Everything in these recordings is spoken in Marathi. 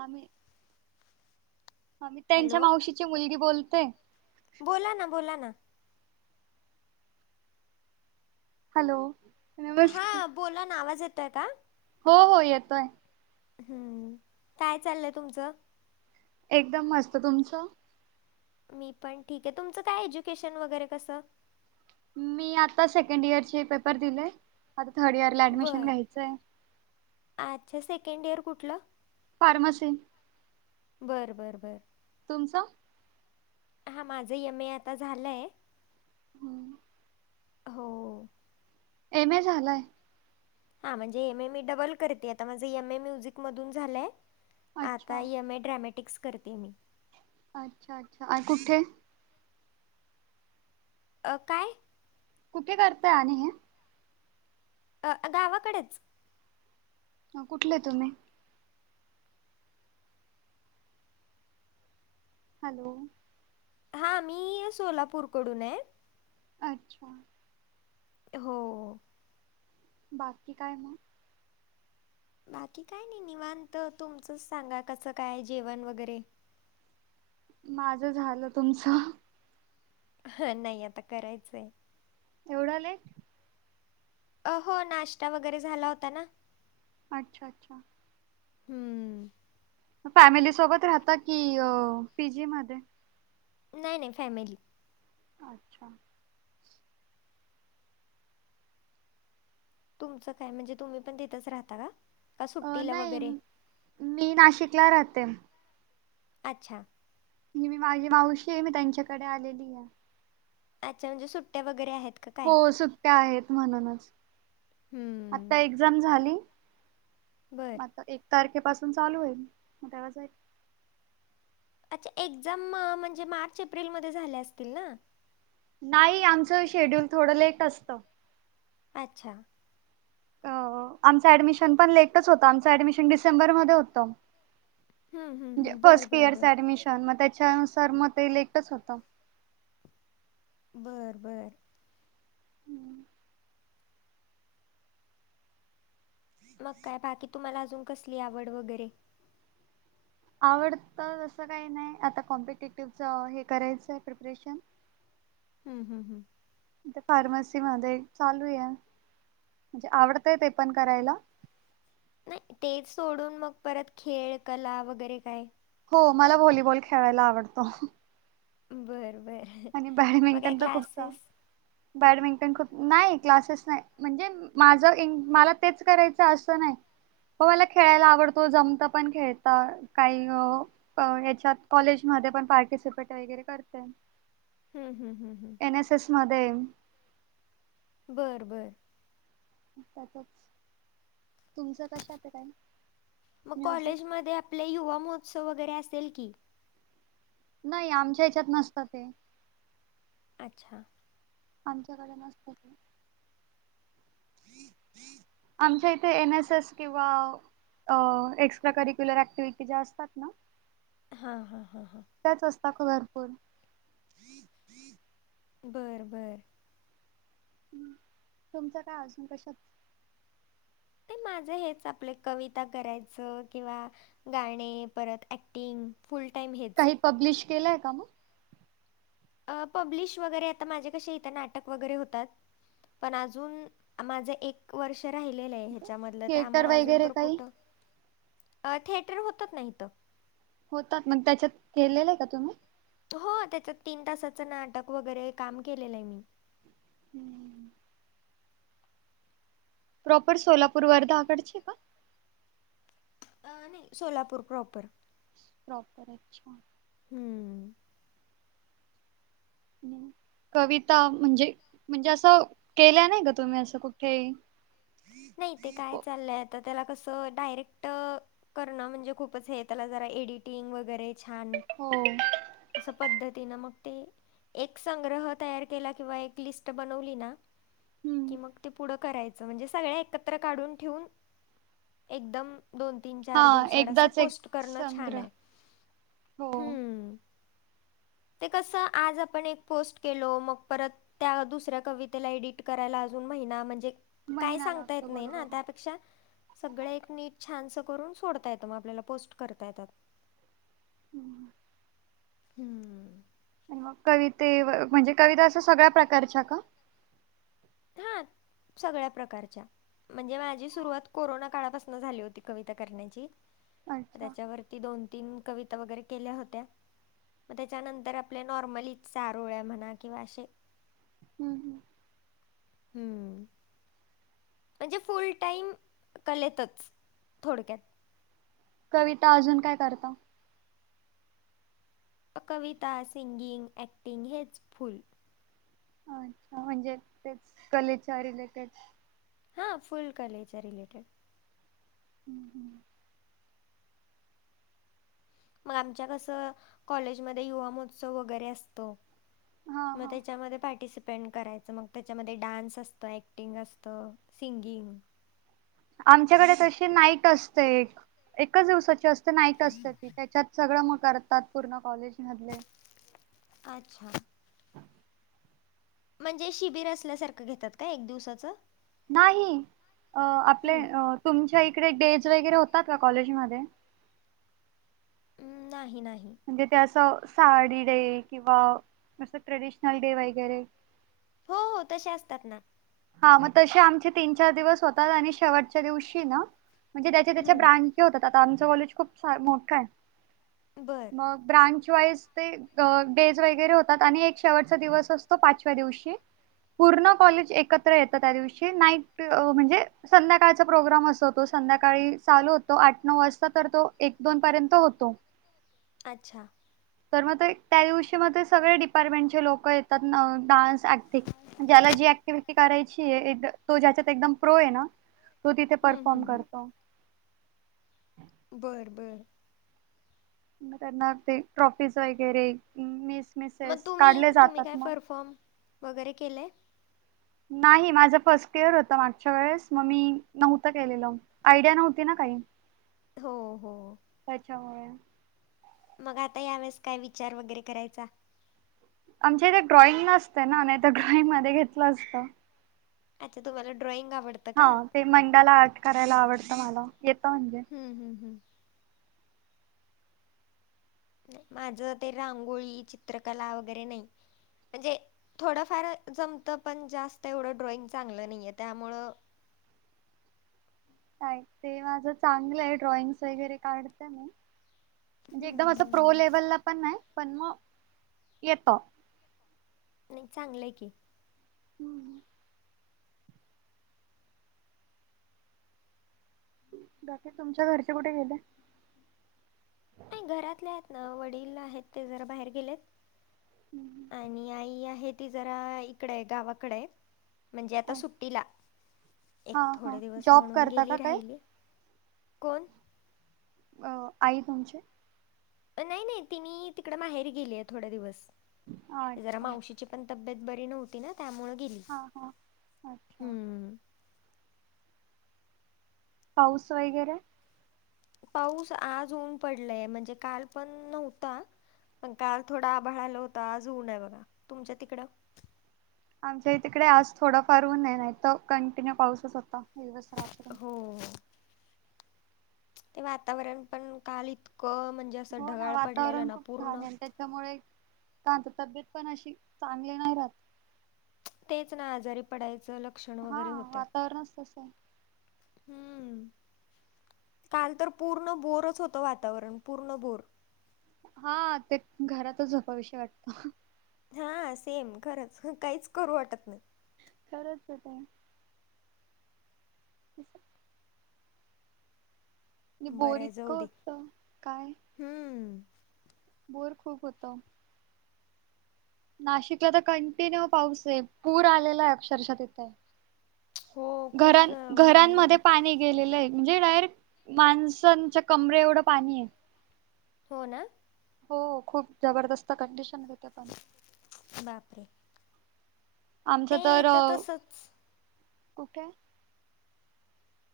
आ मी, आ मी, त्यांच्या हॅलो मावशीची मुलगी बोलतेय. बोला, ना. बोला, ना. हॅलो. नमस्कार हा, बोला ना. आवाज येतोय का? हो, हो. येतोय. हम्म. काय, चाललंय तुमचं? एकदम मस्त. तुमचं? मी पण ठीकय. तुमचं काय? एज्युकेशन वगैरे. कसं? मी आता सेकंड इयरचे पेपर दिलेय. आता थर्ड इयरला ऍडमिशन बर घ्यायचंय. अच्छा. सेकंड इयर कुठलं? फार्मसी. बर, बर, बर. तुमचं? हा, माझं एम ए आता झालंय. हम्म. होओ. एम ए झालाय? हा म्हणजे, एम ए मी डबल करते आता. माझे एम ए म्युझिक मधून झालंय. आता अच्छा एम ए ड्रॅमॅटिक्स, करते मी. अच्छा, अच्छा. अ कुठे? अ काय. कुठे करतय आणि हे. अ गावाकडेच. कुठले तुम्ही. हॅलो हा मी सोलापूरकडून आहे. अच्छा हो बाकी काय मग. बाकी काय नाही निवांत तुमचंच सांगा कसं काय जेवण वगैरे. माझ झालं तुमचं. हा नाही आता करायचंय. एवढं आलेय. अ हो नाश्ता वगैरे झाला होता ना. अच्छा अच्छा हम्म फॅमिली सोबत राहता की पीजी मध्ये. नाही नाही फॅमिली. अच्छा तुमचं काय म्हणजे तुम्ही पण तथेच राहता का? का अ सुट्टीला नाही वगैरे मी नाशिकला राहते. अच्छा मी माझी मावशी आहे मी त्यांच्याकडे आलेली आहे. अच्छा म्हणजे सुट्ट्या वगैरे आहेत. का काय हो सुट्ट्या आहेत म्हणूनच आता हम्म एक्झाम झाली. बरं आता एक तारखेपासून चालू होईल मग तेव्हा जाईल. अच्छा एक्झाम म्हणजे मार्च एप्रिलमध्ये झाल्या असतील ना. नाही आमचं शेड्यूल थोडं लेट असतं. अच्छा अ आमचं ऍडमिशन पण लेटच होतं आमचं ऍडमिशन डिसेंबर मध्ये होतं. हम्म हम्म हम्म बर फस्ट बर इयर बर ऍडमिशन मग त्याच्यानुसार मग ते लेटच होत. बरं बरं हम्म मग काय बाकी तुम्हाला अजून कसली आवड वगैरे. आवडत असं काही नाही आता कॉम्पिटेटिव्हच हे करायचं आहे प्रिपरेशन. हम्म हम्म हम्म फार्मसी मध्ये चालू आहे म्हणजे आवडतय ते पण करायला. नाही तेच सोडून मग परत खेळ कला वगैरे काय. हो मला व्हॉलीबॉल खेळायला आवडतो. बरं बरं आणि मग काय बॅडमिंटन तर खूपदा क्लासेस बॅडमिंटन खूप नाही क्लासेस नाही म्हणजे माझं मला तेच करायचं असं नाही. हो मला खेळायला आवडतो जमता पण खेळता काही याच्यात कॉलेजमध्ये पण पार्टिसिपेट वगैरे करते. हम हम हम हम. एन एस एस मध्ये. बरं बरं. त्यातच. तुमचं कशात [unintelligible] मग म्युझिक कॉलेजमध्ये आपले युवा महोत्सव वगैरे असेल की. नाही. आमच्या ह्याच्यात नसत ते. अच्छा. आमच्याकडे नसते ते. आमच्या इथे एन एस एस किंवा अ एक्स्ट्रा करिक्युलर ऍक्टिव्हटी ज्या असतात ना. हा हा हा हा. त्याच असता कलरफुल. बरं बरं. तुमचं काय असुन कशात? ते माझं हेच आपल कविता करायचं किंवा गाणे परत ऍक्टिंग फुल टाइम हे. काही पब्लिश केलाय का मग? अ पब्लिश वगैरे आता माझे कसे इथं नाटक वगैरे होतात. पण अजून माझं एक वर्ष राहिलेलं आहे ह्याच्यामधलं. थिएटर त्यामुळे अजून वगैरे तर काही कुठं अ थिएटर होतत ना हीत. होतात, मग त्याच्यात केलेलं आहे का तुम्ही? हो त्याच्यात तीन तासाचं नाटक वगैरे काम केलेलं आहे मी. [inaudible] प्रॉपर सोलापूर वर्धा कडचे आहे का? अ नाही सोलापूर प्रॉपर. प्रॉपर अच्छा! हम्म. कविता म्हणजे म्हणजे असं केल्या नाही का तुम्ही असं कुठेही? नाही ते काय चाललंय आता, त्याला कसं डायरेक्ट करणं म्हणजे खूपच हे त्याला जरा एडिटिंग वगैरे छान. हो. असं पद्धतीनं मग ते. एक संग्रह तयार केला किंवा एक लिस्ट बनवली ना. कि मग ते पुढं करायचं म्हणजे सगळ एकत्र काढून ठेऊून एकदम. दोन तीन हा चार दिवसा आड अस एकदाच एक पोस्ट करणं छान संग्रह आहे. हो हम्म. ते कसं आज आपण एक पोस्ट केलो मग परत, त्या दुसऱ्या कवितेला एडिट करायला अजून महिना म्हणजे, काय महिना सांगता लागतो. नाही ना बरोबर. त्यात सगळ एक नीट छान करून सोडता येत मग आपल्याला पोस्ट करता येतात. हम. हम्म मग कविते म्हणजे कविता असा सगळ्या प्रकारच्या का? हा. सगळ्या प्रकारच्या. म्हणजे माझी सुरुवात कोरोना काळापासून झाली होती कविता करण्याची. अच्छा त्याच्यावर मी दोन, तीन कविता वगैरे केल्या होत्या. मग त्याच्यानंतर आपल्या नॉर्मलीच चारोळ्या म्हणा किंवा अशे हम्म हम्म हम्म म्हणजे फुल टाईम कलेतच थोडक्यात. कविता अजून काय करता. कविता, सिंगिंग, ऍक्टिंग हेच फुल. अच्छा म्हणजे तेच कलेच्या रिलेटेड हा फुल कलेच्या रिलेटेड हम्म हम्म मग आमच्या कसं कॉलेजमध्ये युवा महोत्सव वगैरे असतो. हा मग हा त्याच्यामध्ये पार्टिसिपेंट कराय मग त्याच्यामध्ये डान्स असत, ऍक्टिंग असत, सिंगिंग. आमच्याकडे तशी नाईट असते एकच दिवसाची असते. नाईट असते ती त्याच्यात सगळं मग करतात पूर्ण कॉलेज मधले अच्छा म्हणजे शिबिर असल्यासारखं घेतात का एक दिवसाचं नाही अ आपले हं, तुमच्या इकडे डेज वगैरे होतात का कॉलेजमध्ये हम्म नाही नाही म्हणजे त्या असं साडी डे किंवा असं ट्रेडिशनल डे वगैरे हो हो तसे असतात ना हा मग तसे आमचे तीन चार दिवस होतात आणि शेवटच्या दिवशी ना म्हणजे त्याच्या त्याच्या हं, ब्रांच होतात आता आमचं कॉलेज खूप फार मोठं हाय. बरं मग ब्रांच वाईज ते अ डेज वगैरे होतात. आणि एक शेवटचा दिवस असतो पाचव्या दिवशी पूर्ण कॉलेज एकत्र येत त्या दिवशी नाईट अ म्हणजे संध्याकाळचा प्रोग्राम असो तो संध्याकाळी चालू होतो आठ, नऊ वाजता तर तो एक, दोन पर्यंत होतो. अच्छा तर मग त्या दिवशी म सगळे डिपार्टमेंटचे लोक येतात डान्स, ऍक्टिंग ज्याला जी ऍक्टिव्हटी करायची ये एक तो ज्याच्यात एकदम प्रो आहे ना तो तिथे हं, परफॉर्म हं, हं. करतो. बरं बरं मग त्यांना ते ट्रॉफीज वगैरे मिस मग मिसेस तुम्ही काढले तुम्ही जातात काय मग परफॉर्म वगैरे केलय. नाही माझं फर्स्ट इयर होतं मागच्या वेळेस मग मी नव्हतं केलेलं. आयडिया नव्हती ना काही हो हो त्याच्यामुळे मग आता यावेेळेस काय विचार वगैरे करायचा. आमच्या इथे ड्रॉइंग नसते ना नाही तर ड्रॉइंग मध्ये घेतलं असतं. अच्छा तुम्हाला ड्रॉइंग आवडते. हा ते मंडाला आर्ट करायला आवडतं मला येतं म्हणजे हम् हम्म हम माझं ते रांगोळी चित्रकला वगैरे नाय म्हणजे थोडंफार जमतं, पण जास्त एवढं ड्रॉइंग चांगलं नाहीये त्यामुळ नाय ते माझं चांगलं ये. ड्रॉइंगस वगैरे काढत मी म्हणजे एकदम हम्म असं प्रो हम्म. लेवलला पण नाय पण म येत. नई चांगलंय की, [inaudible] बाकी तुमच्या घरचे कुठ गेले? नाही घरातले आहेत ना, वडील आहेत ते जर बाहेर गेलेत. हम्म. आणि आई आहे ती जरा इकडय गावाकडय. म्हणजे आता अ- सुट्टीला, एक हा हा थोडे दिवस जॉब म्हणून करता गेली का काही राहिली. कोण? अ आई तुमची अ नाई नाई तिनी तिकड माहेरी गेलीय थोड्या दिवस जरा अच्छा मावशी ची पण तब्येत बरी नव्हती ना त्यामुळ हा हा अच्छा पाऊस वगैरे पाऊस आज ऊन पडलय. म्हणजे काल पण नव्हता. पण काल थोडा आभाळ आल होत. आज ऊन ये बघा. तुमच्या तिकडं आमच्या ही तिकडे आज थोडा फार ऊन ये. नायत कंटिन्यू पाऊसच होता. दिवस रात्र हो. ते वातावरण पण काल इतकं म्हणजे असं ढगाळ पडलेलं ना पूर्ण त्यामुळे का त तब्येत पण अशी चांगली नाय राहत. तेच ना आजारी पडायचं लक् हा वातावरणच तस हम्म काल तर पूर्ण बोरच होत वातावरण, पूर्ण बोर हा ते घरातचं झोपावीशे वाट हा सेम खरंच, काहीच करू वाटत नाय. खरंच त काय [inaudible] म बोर बरं जाऊ इतकं दे होत काय हम्म बोर खूप होत. नाशिकला तर कंटिन्यू पाऊस ये. पूर आलेलाय अक्षरशः तिथे हो खूप घरां ज म्हणले घरांमध्ये पाणी गेलेलंय, म्हणजे डायरेक्ट माणसांच्या कमरे एवढं पाणी ये. हो ना हो खूप जबरदस्त कंडिशनय तिथे पण बापरे आमच ते तर इथं तसंच - कुठे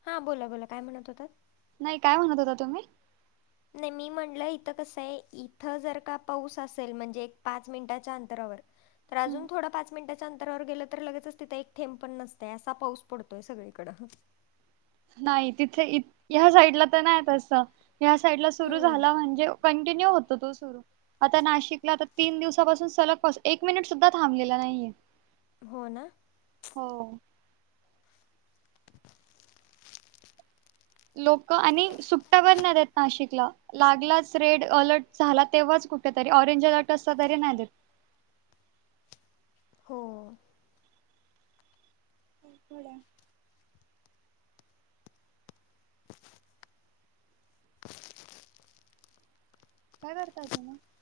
हां बोला बोला काय म्हणत होतात. नाय काय म्हणत होता तुम्ही नाही मी म्हणलं इथं कसंय इथं जर का पाऊस असेल म्हणजे एक पाच मिनिटांच्या अंतरावर तर अजून थोडं पाच मिनटाच्या अंतरावर गेलं तर, लगेच तिथं एक थेंब पण नसतय, असा पाऊस पडतोय सगळीकडं नाय तिथे ह्या साईडला त नाय तस ह्या साईडला सुरू हम्म झाला म्हणजे कन कंटिन्यू होतो तो सुरू आता नाशिकला आता तीन दिवसांपासून सलग पाऊस एक मिनिट सुद्धा थांबलेला नाहीये. हो ना? हो. [inaudible] लोकं आणि सुट्टया पण नाही देत नाशिकला. लागलाच रेड अलर्ट झाला तेव्हाच कुठेतरी, ऑरेंज अलर्ट असला तरी नाही देत. हो. [unintelligible] [inaudible] काय करताय? [unintelligible]